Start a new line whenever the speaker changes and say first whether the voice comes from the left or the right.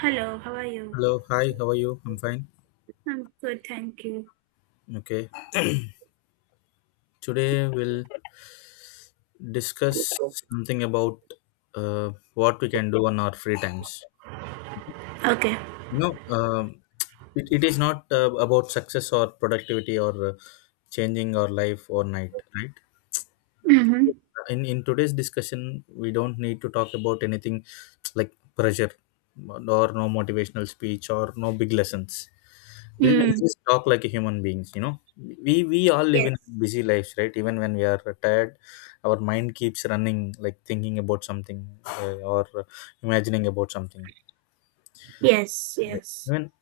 right: Hello, how are you?
left: Hello, hi, how are you? I'm fine.
right: I'm good, thank you.
left: Okay. Today we'll discuss something about what we can do on our free times.
right: Okay.
left: You know, um, it is not about success or productivity or changing our life overnight, right?
right: Mm-hmm.
left: In today's discussion, we don't need to talk about anything like pressure or no motivational speech or no big lessons. We'll
right: Mm.
left: just talk like a human beings, we all live in
right: Yes.
left: busy lives, right? Even when we are tired, our mind keeps running, like thinking about something or imagining about something.
right: Yes, yes.
left: Even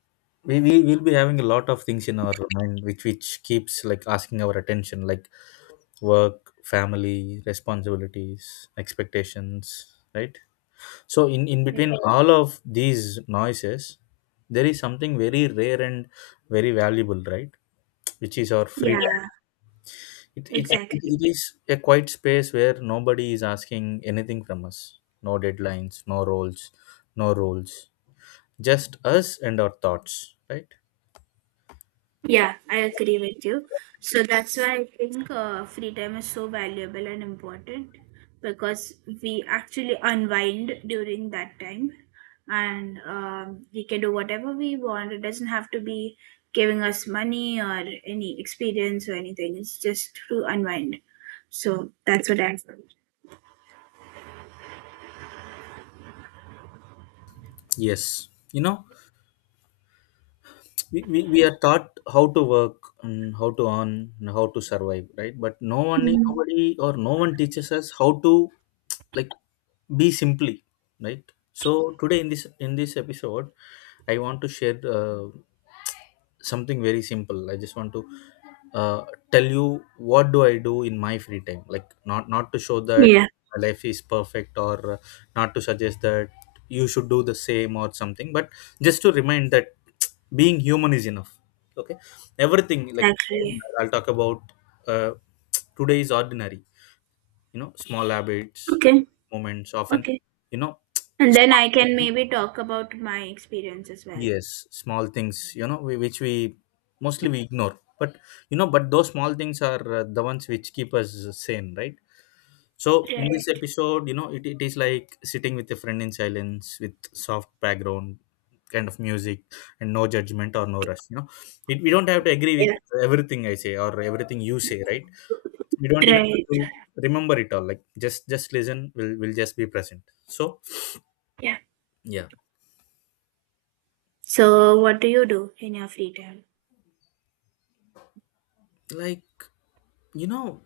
left: we will be having a lot of things in our mind, which keeps like asking our attention, like work, family, responsibilities, expectations, right? So in
right: Right.
left: between all of these noises, there is something very rare and very valuable, right? Which is our free.
right: Yeah,
left: It, it,
right: exactly.
left: it is a quiet space where nobody is asking anything from us. No deadlines, no roles, no rules. Just us and our thoughts, right?
right: Yeah, I agree with you. So that's why I think free time is so valuable and important because we actually unwind during that time and we can do whatever we want. It doesn't have to be giving us money or any experience or anything. It's just to unwind. So that's what I feel.
left: Yes. You know, we are taught how to work and how to earn and how to survive, right? But no one,
right: Mm.
left: nobody or no one teaches us how to, like, be simply, right? So today in this episode, I want to share something very simple. I just want to uh, tell you, what do I do in my free time? Like not to show that
right: Yeah,
left: my life is perfect, or not to suggest that you should do the same or something, but just to remind that being human is enough. Okay. Everything, like,
right: exactly.
left: I'll talk about uh, today is ordinary, you know, small habits,
right: Okay,
left: moments often,
right: okay.
left: you know,
right: And then I can maybe talk about my experience as well.
left: yes, small things, you know, which we mostly we ignore, but you know, but those small things are the ones which keep us sane, right? So in this
right: Right.
left: episode, you know, it is like sitting with a friend in silence with soft background kind of music and no judgment or no rush, you know, we don't have to agree with
right: Yeah.
left: everything I say or everything you say, right? We don't even
right: Right.
left: have to remember it all, like, just listen. We'll just be present. So,
right: Yeah.
left: yeah,
right: So what do you do in your free time?
left: like, you know,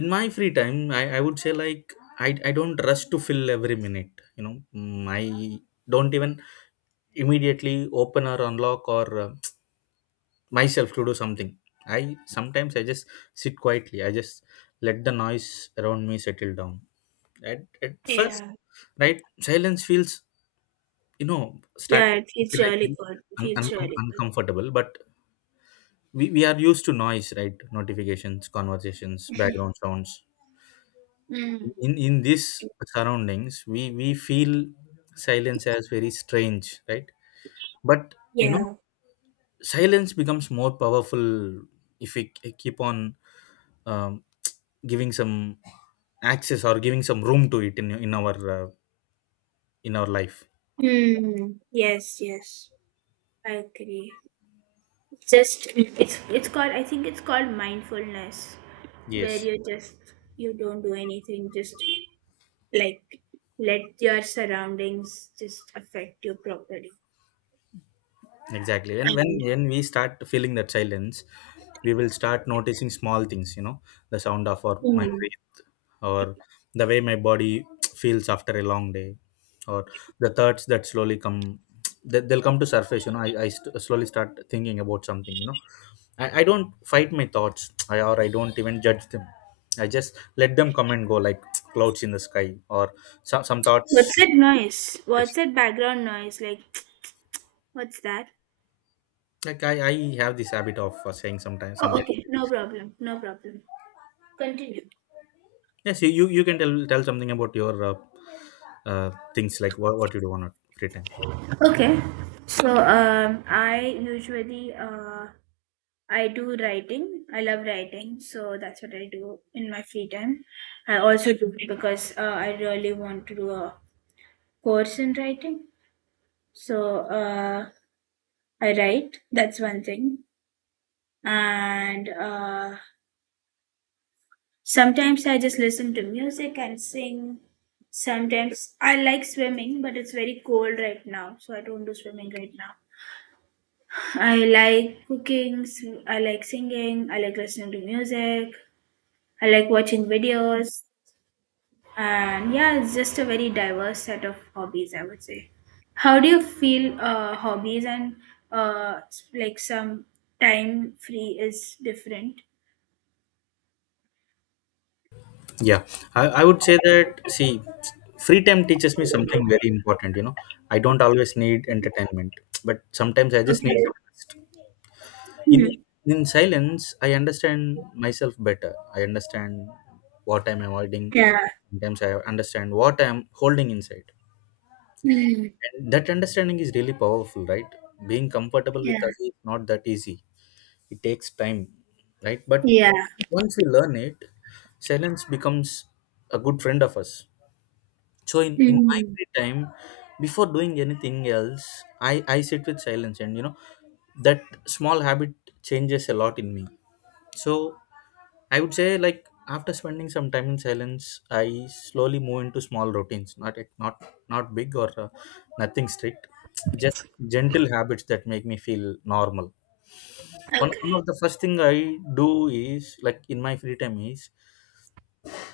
left: in my free time, I would say, like, I don't rush to fill every minute, you know. Mm, I don't even immediately open or unlock or myself to do something. I sometimes i just sit quietly. I just let the noise around me settle down at first,
right: Yeah.
left: right? Silence feels, you know, start
right: Yeah, it
left: to
right: feels
left: feel like
right: really good. It feels really good.
left: uncomfortable, but we are used to noise, right? Notifications, conversations, background sounds.
right: Mm.
left: In this surroundings, we feel silence as very strange, right? But you know,
right: Yeah.
left: silence becomes more powerful if we keep on um, giving some access or giving some room to it in in our life.
right: Mm. Yes, yes. I agree. It's called, I think it's called mindfulness, where
left: Yes,
right: you just, you don't do anything, just like let your surroundings just affect you properly.
left: exactly. And when
right: And
left: when we start feeling that silence, we will start noticing small things, you know, the sound of our my
right: mm,
left: breath, or the way my body feels after a long day, or the thoughts that slowly come. They'll come to surface, you know, I slowly start thinking about something, you know. I don't fight my thoughts. I don't even judge them. I just let them come and go like clouds in the sky, or some
right: what's
left: thoughts.
right: that noise?
left: Yes,
right: What's that background noise, like, what's that?
left: like, I have this habit of saying
right: Oh,
left: sometimes.
right: okay, no problem, no problem, continue.
left: Yes, you can tell something about your things, like what you do on a free time.
right: Okay, so I usually I do writing. I love writing, so that's what I do in my free time. I also do it because I really want to do a course in writing. So I write, that's one thing. And sometimes I just listen to music and sing. Sometimes I like swimming, but it's very cold right now, so I don't do swimming right now. I like cooking, I like singing, I like listening to music, I like watching videos. And yeah, it's just a very diverse set of hobbies, I would say. How do you feel, hobbies and like some time free is different?
left: Yeah, I would say that, see, free time teaches me something very important. You know, I don't always need entertainment, but sometimes I just need
right: Okay.
left: some rest. In in silence, I understand myself better. I understand what I'm avoiding.
right: Yeah.
left: Sometimes I understand what I'm holding inside.
right: Mm.
left: And that understanding is really powerful, right? Being comfortable
right: Yeah.
left: with us is not that easy. It takes time, right? But
right: Yeah.
left: once we learn it, silence becomes a good friend of us. So in my
right: Mm.
left: free time, before doing anything else, I sit with silence, and you know, that small habit changes a lot in me. So I would say, like, after spending some time in silence, I slowly move into small routines. Not Not big, or nothing strict, just gentle habits that make me feel normal. One
right: Okay.
left: of the first thing I do is, like, in my free time is,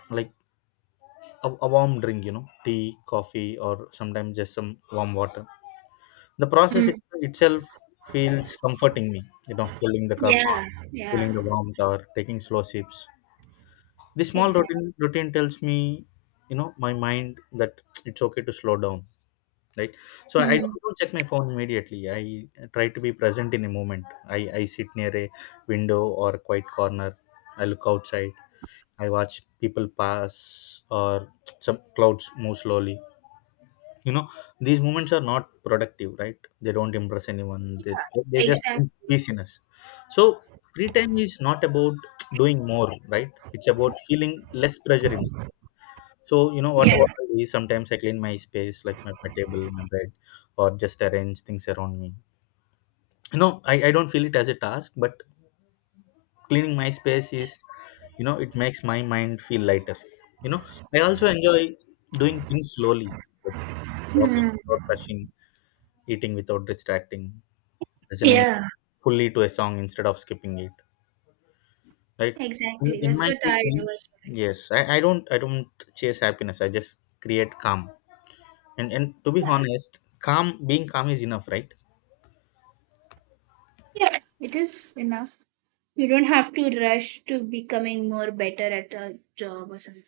left: like, a warm drink, you know, tea, coffee, or sometimes just some warm water. The process
right: Mm.
left: itself feels comforting me, you know, holding the cup,
right: Yeah.
left: feeling the
right: Yeah.
left: warmth, or taking slow sips. This small
right: Exactly.
left: routine tells me, you know, my mind that it's okay to slow down, right? So I
right: Mm.
left: don't check my phone immediately. I try to be present in a moment. I sit near a window or a quiet corner. I look outside. I watch people pass, or some clouds move slowly. You know, these moments are not productive, right? They don't impress anyone. They just bring
right: Exactly.
left: busyness. So free time is not about doing more, right? It's about feeling less pressure in it. So you know
right: Yeah.
left: what I do is sometimes I clean my space, like my table, my bed, or just arrange things around me. You know, I don't feel it as a task, but cleaning my space is, you know, it makes my mind feel lighter. You know, I also enjoy doing things slowly, like walking
right: Mm.
left: without rushing, eating without distracting, listening
right: Yeah.
left: fully to a song instead of skipping it, right? in,
right: Exactly.
left: in
right: That's
left: my
right: what
left: free
right: I
left: time,
right: do as well.
left: yes, I don't, I don't chase happiness. I just create calm. And to be
right: Yeah.
left: honest, calm being calm is enough, right?
right: Yeah. It is enough. You don't have to rush to becoming more better at a job or something.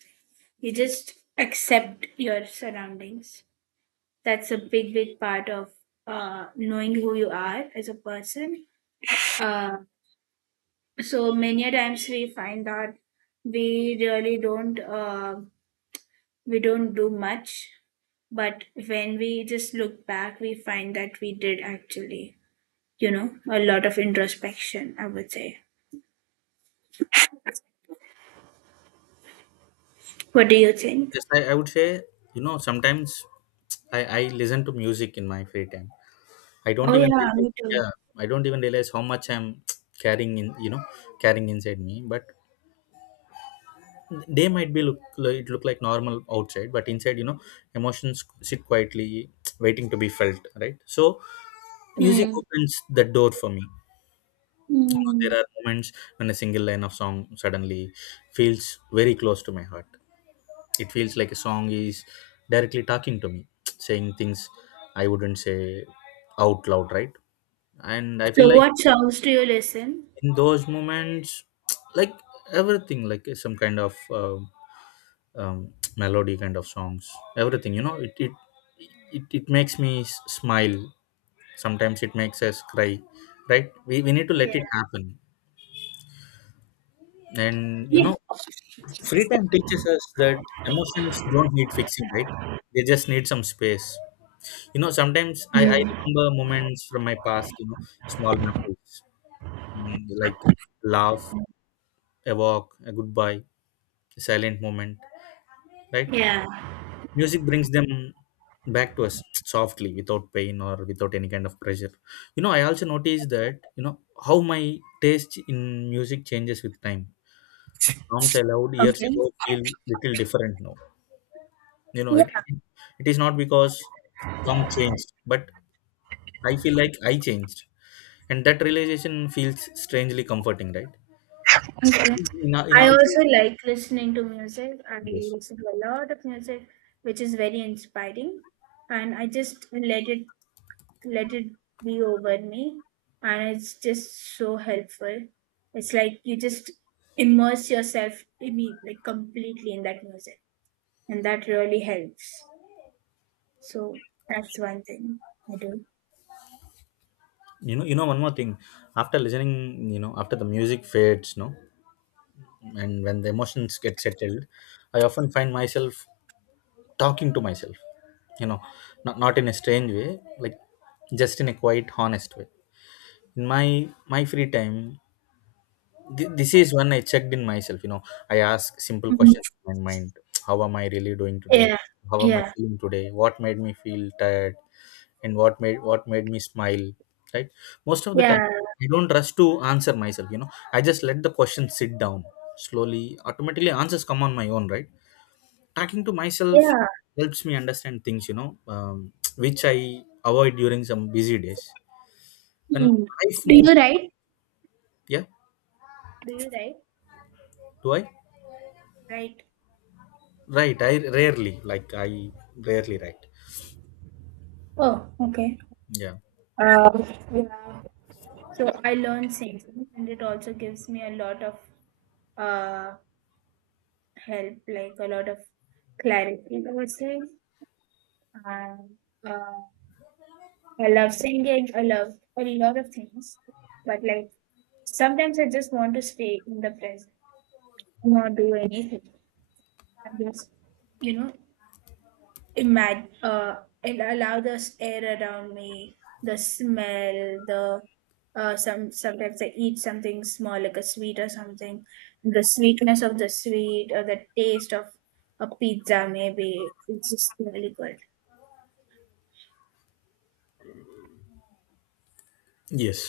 right: You just accept your surroundings. That's a big, big part of knowing who you are as a person. Uh, so many a times we find that we really don't we don't do much, but when we just look back we find that we did actually, you know, a lot of introspection, I would say. What do you think?
left: Yes, I would say, you know, sometimes I listen to music in my free time. I don't
right: Oh
left: even
right: yeah,
left: really,
right: me too.
left: yeah, I don't even realize how much I'm carrying in, you know, carrying inside me. But they might be look like, it look like normal outside, but inside, you know, emotions sit quietly, waiting to be felt, right? So music
right: Hmm.
left: opens the door for me. You know,
right: Hmm.
left: there are moments when a single line of song suddenly feels very close to my heart. It feels like a song is directly talking to me, saying things I wouldn't say out loud, right? And I feel
right: So
left: like
right: what songs do you listen?
left: in those moments, like, everything, like, some kind of melody kind of songs, everything, you know, it makes me smile. Sometimes it makes us cry, right? We need to let
right: Yeah.
left: it happen. And you
right: Yeah.
left: know, free time teaches us that emotions don't need fixing, right? They just need some space. You know, sometimes I
right: Hmm.
left: remember moments from my past, you know, small memories, mm, like, laugh, a walk, a goodbye, a silent moment, right?
right: Yeah.
left: Music brings them back to us softly, without pain or without any kind of pressure. You know, I also noticed that, you know, how my taste in music changes with time. Songs I loved years ago feel little different now. You know,
right: Okay.
left: it is not because some changed, but I feel like I changed. And that realization feels strangely comforting, right? in, a- in
right: I
left: Also,
right: also like listening to music. I
left: yes,
right: listen to a lot of music, which is very inspiring, and I just let it, let it be over me, and it's just so helpful. It's like you just immerse yourself, like completely in that music, and that really helps. So that's one thing I do.
left: you know, one more thing. After listening, you know, after the music fades, no, and when the emotions get settled, I often find myself talking to myself, you know, not in a strange way, like, just in a quite honest way. In my free time, this is when I checked in myself, you know, I ask simple
right: Mhm.
left: questions in my mind. How am I really doing today?
right: Yeah,
left: How am I
right: yeah,
left: feeling today? What made me feel tired? And what made me smile, right? Most of the time,
right: yeah,
left: I don't rush to answer myself, you know, I just let the question sit down. Slowly, automatically, answers come on my own, right? Talking to myself
right: yeah.
left: helps me understand things, you know, which I avoid during some busy days. When
right: Hmm.
left: life
right: Do
left: moves.
right: you write?
left: Yeah.
right: Do you write?
left: Do I?
right: Write.
left: Right, I rarely, like, I rarely write.
right: Oh, okay.
left: Yeah.
right: Uh, yeah. So I learned singing, and it also gives me a lot of uh help, like a lot of clarity, I would say. And uh, I love singing. I love a lot of things, but like sometimes I just want to stay in the present, not do anything, and just, you know, imagine, and allow the air around me, the smell, the some, sometimes I eat something small, like a sweet or something, the sweetness of the sweet or the taste of a pizza, maybe, it's just really good.
left: Yes,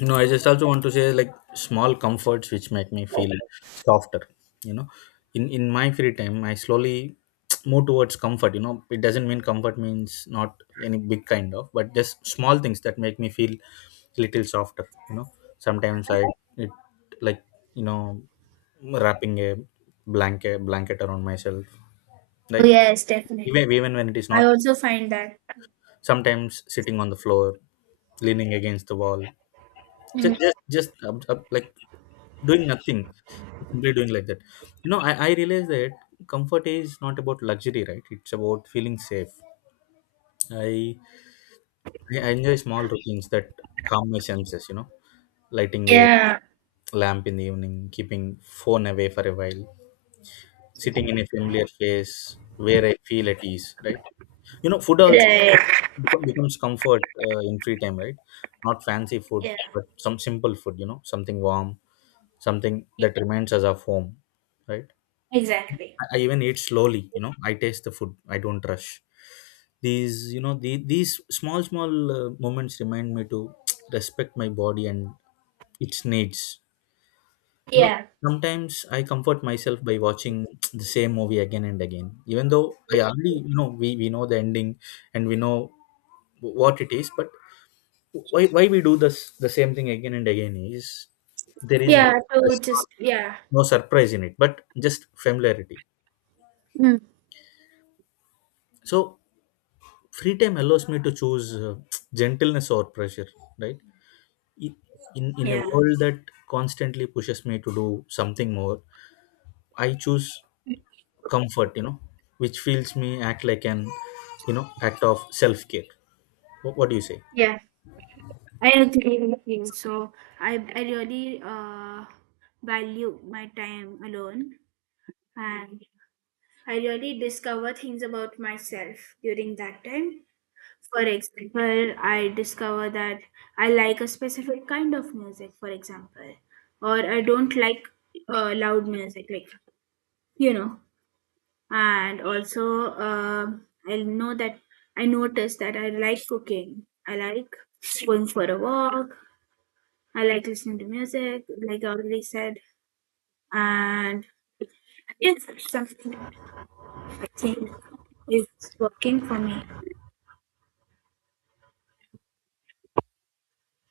left: you know, I just also want to say, like, small comforts which make me
right: Oh,
left: feel softer, you know. In my free time, I slowly move towards comfort, you know. It doesn't mean comfort means not any big kind of, but just small things that make me feel little softer, you know. Sometimes I, it, like, you know, wrapping a blanket around myself, right?
right: yes, definitely.
left: Even when it is
right: I
left: not,
right: also find that.
left: sometimes sitting on the floor, leaning against the wall, just
right: Mm,
left: up, like, doing nothing, simply doing like that, you know, I realize that comfort is not about luxury, right? It's about feeling safe. I i I enjoy small routines that calm my senses, you know, lighting a
right: yeah.
left: lamp in the evening, keeping phone away for a while, sitting in a familiar place where I feel at ease, right? You know, food also
right: Right.
left: becomes comfort in free time, right? Not fancy food,
right: Yeah.
left: but some simple food, you know, something warm, something that remains as a home, right?
right: Exactly.
left: I, even eat slowly, you know, I taste the food, I don't rush. These, you know, these small moments remind me to respect my body and its needs. You know,
right: Yeah.
left: sometimes I comfort myself by watching the same movie again and again, even though I already, you know, we know the ending and we know what it is, but why we do this the same thing again and again is there is no
right: Yeah. To
left: stress or
right: just, yeah.
left: no surprise in it, but just familiarity.
right: Mm.
left: So free time allows me to choose gentleness or pressure, right? I- in a
right: Yeah.
left: world that constantly pushes me to do something more, I choose comfort, you know, which feels me act like an, you know, act of self care. What do you say?
right: Yeah, I agree with you. So I really value my time alone, and I really discover things about myself during that time. For example, I discover that I like a specific kind of music, for example, or I don't like loud music, like, you know. And also, I know that, I notice that I like cooking. I like going for a walk. I like listening to music, like I already said, and it's something I think is working for me.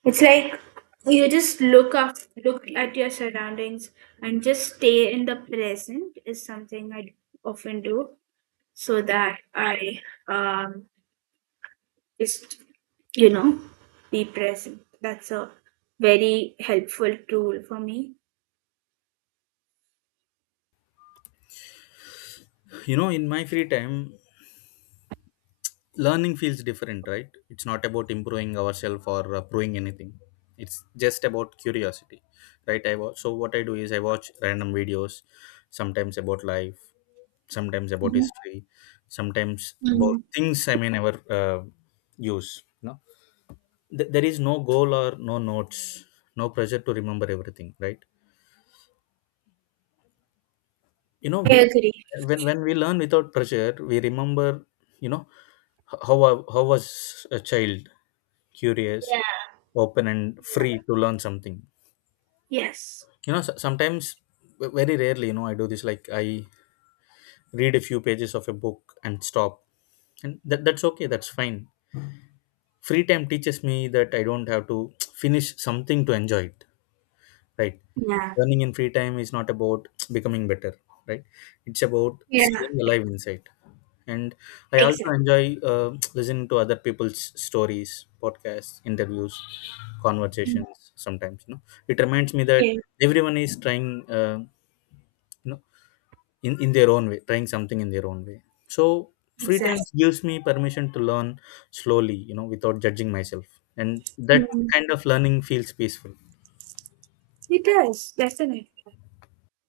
right: It's like you just look up, look at your surroundings, and just stay in the present is something I often do, so that I, um just, you know, be present. That's a very helpful tool for me.
left: You know, in my free time, learning feels different, right? It's not about improving ourselves or proving anything. It's just about curiosity. Right? I watch, so what I do is I watch random videos, sometimes about life, sometimes about
right: Mhm.
left: history, sometimes about
right: Mhm.
left: things I may never use. No, there is no goal or no notes, no pressure to remember everything, right? You know,
right: I
left: wh-
right: agree.
left: when when we learn without pressure, we remember. You know, how was a child, curious,
right: Yeah.
left: open and free to learn something.
right: Yes.
left: You know, sometimes, very rarely, you know, I do this like I read a few pages of a book and stop. And that's okay, that's fine. Free time teaches me that I don't have to finish something to enjoy it, right?
right: Yeah.
left: Learning in free time is not about becoming better, right? It's about
right: Yeah,
left: staying alive inside. And I also
right: exactly.
left: enjoy uh, listening to other people's stories, podcasts, interviews,
right: Mm.
left: conversations, sometimes, you know, it reminds me that
right: Yeah,
left: everyone is trying, uh, you know, in their own way, trying something in their own way. So free time
right: exactly.
left: gives me permission to learn slowly, you know, without judging myself, and that
right: Mm.
left: kind of learning feels peaceful.
right: It does, definitely.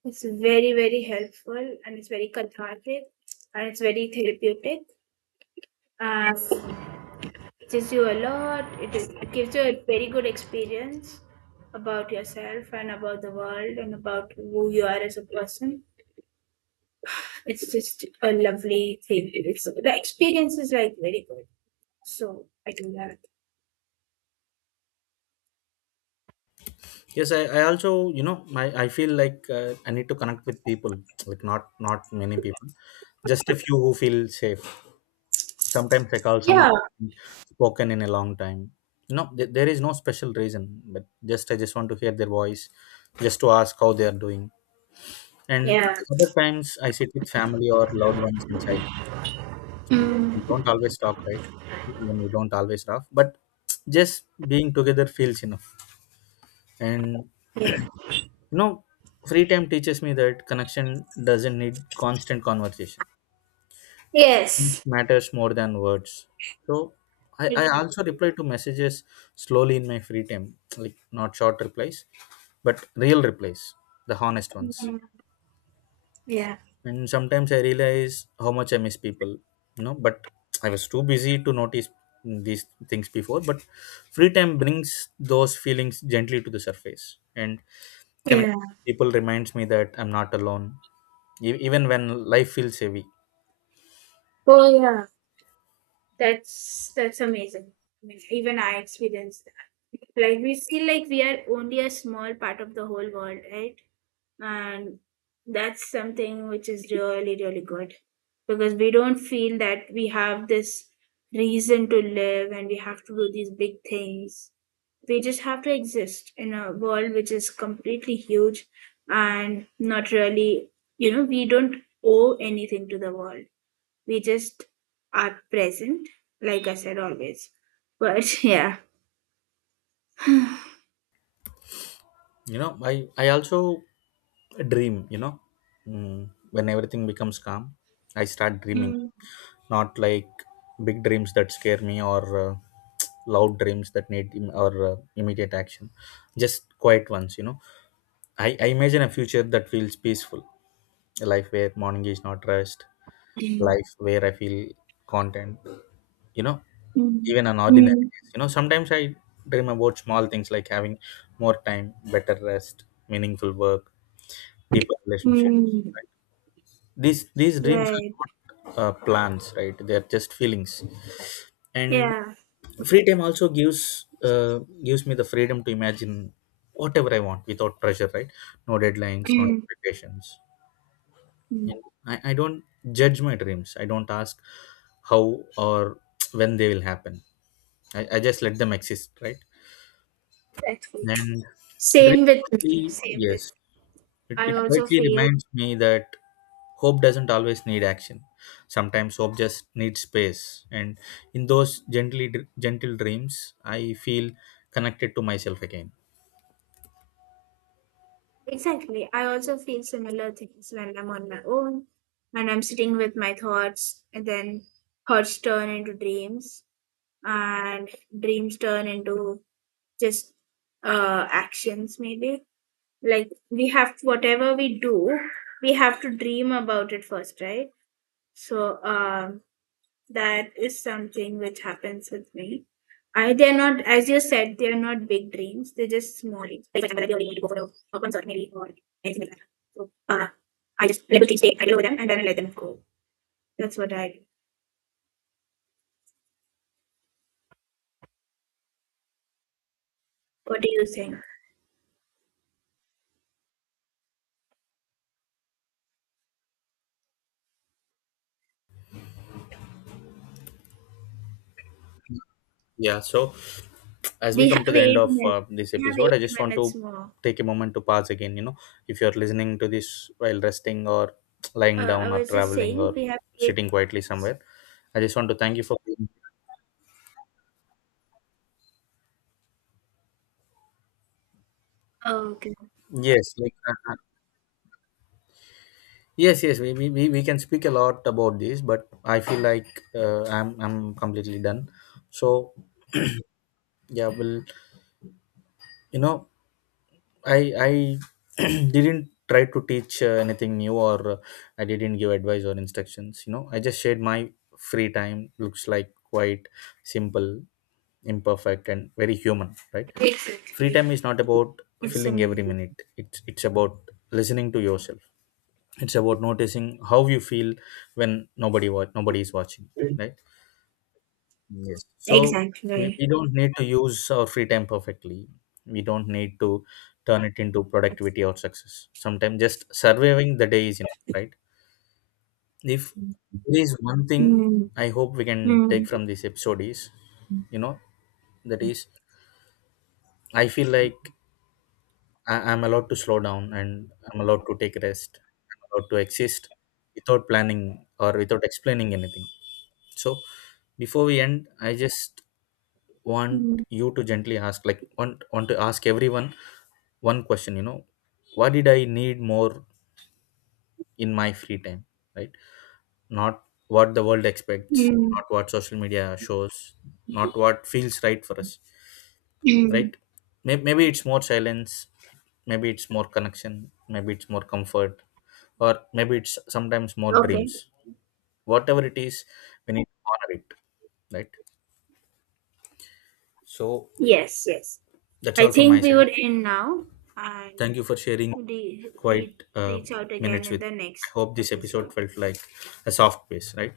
right: It's very, very helpful, and it's very cathartic, and it's very therapeutic. Uh, it teaches you a lot. It, is, it gives you a very good experience about yourself and about the world and about who you are as a person. It's just a lovely thing. It's, the experience is like very good. So I do that.
left: Yes, I, also, you know, I feel like I need to connect with people, like not many people, just a few who feel safe. Sometimes I call someone
right: Yeah.
left: spoken in a long time. No, there is no special reason, but just I just want to hear their voice, just to ask how they are doing. And
right: Yeah.
left: other times I sit with family or loved ones in silence.
right: Mm.
left: We don't always talk, right? When we don't always laugh, but just being together feels enough. And
right: Yeah.
left: you know, free time teaches me that connection doesn't need constant conversation. It
right: Yes.
left: matters more than words. So I,
right: Exactly.
left: also reply to messages slowly in my free time, like not short replies, but real replies, the honest ones.
right: Mhm. Yeah.
left: And sometimes I realize how much I miss people, you know, but I was too busy to notice these things before. But free time brings those feelings gently to the surface, and connect
right: Yeah.
left: people reminds me that I'm not alone. Even when life feels heavy,
right: Oh yeah. That's amazing. I mean, even I experienced that. Like we feel like we are only a small part of the whole world, right? And that's something which is really, really good. Because we don't feel that we have this reason to live and we have to do these big things. We just have to exist in a world which is completely huge and not really, you know, we don't owe anything to the world, we just are present, like I said always. But yeah.
left: you know, I also dream, you know, mm, when everything becomes calm, I start dreaming.
right: Mm,
left: Not like big dreams that scare me, or loud dreams that need Im- or immediate action, just quiet ones, you know. I, imagine a future that feels peaceful, a life where morning is not rushed,
right: mm,
left: life where I feel content, you know,
right: mm,
left: even on
right: mm,
left: ordinary days. You know, sometimes I dream about small things like having more time, better rest, meaningful work, deeper relationships.
right: mm.
left: Right? These dreams are
right: Right.
left: not plans, right? They are just feelings. And
right: Yeah.
left: free time also gives me the freedom to imagine whatever I want without pressure, right? No deadlines, no
right: Mm,
left: expectations. And
right: mm.
left: I, don't judge my dreams. I don't ask how or when they will happen. I, just let them exist, right?
right: Exactly.
left: And it
right: Same
left: really
right: with me.
left: quietly,
right: Same
left: yes,
right: with, I
left: it
right: also
left: quietly
right: feel,
left: reminds me that hope doesn't always need action. Sometimes hope just needs space. And in those gently gentle dreams, I feel connected to myself again.
right: exactly. I also feel similar things when I'm on my own and I'm sitting with my thoughts, and then thoughts turn into dreams, and dreams turn into just actions maybe, like we have, whatever we do, we have to dream about it first, right? So that is something which happens with me. I they're not, as you said, they're not big dreams, they're just small dreams, like for example I really need to go for a concert maybe, or anything like that. So I just let the things take, I deal with them and then I let them go. That's what I do. What do you think?
left: Yeah, so as we
right: We
left: come to
right: have
left: the end
right: eight
left: of
right: minutes
left: this
right: We have
left: episode, I
right: eight
left: just want
right: minutes
left: to
right: more.
left: take a moment to pause again. You know, if you're listening to this while resting or lying
right: I
left: down or
right: was just
left: traveling
right: saying
left: or
right: we have eight.
left: sitting quietly somewhere, I just want to thank you for being.
right: Oh, okay.
left: Yes, like yes, yes, we can speak a lot about this, but I feel like I'm completely done. So yeah, well, you know, I didn't try to teach anything new or I didn't give advice or instructions. You know, I just shared my free time. Looks like quite simple, imperfect, and very human, right? Free
right: Exactly.
left: time is not about
right: It's
left: filling every
right: amazing.
left: minute. It's about listening to yourself, it's about noticing how you feel when nobody is watching, right? So we,
right: Exactly.
left: don't need to use our free time perfectly, we don't need to turn it into productivity or success. Sometimes just surviving the day is enough, right? If there is one thing
right: Mm,
left: I hope we can take
right: mm,
left: from this episode is, you know, that is, I feel like I, I'm allowed to slow down, and I'm allowed to take rest, I'm allowed to exist without planning or without explaining anything. So before we end, I just want
right: mm,
left: you to gently ask, like, want to ask everyone one question. You know, what did I need more in my free time? Right? Not what the world expects,
right: mm,
left: not what social media shows, not what feels right for us.
right: mm.
left: Right? Maybe it's more silence. Maybe it's more connection. Maybe it's more comfort, or maybe it's sometimes more
right: Okay.
left: dreams. Whatever it is, we need to honor it. Right? So
right: Yes, yes.
left: that's
right: I
left: all from my
right: think we
left: side.
right: would end now, and
left: Thank you for sharing
right: re- re-
left: quite uh,
right: reach out again
left: minutes
right: in
left: with. Me.
right: the
left: I
right: next
left: hope this episode
right: episode.
left: felt like a soft pace, right?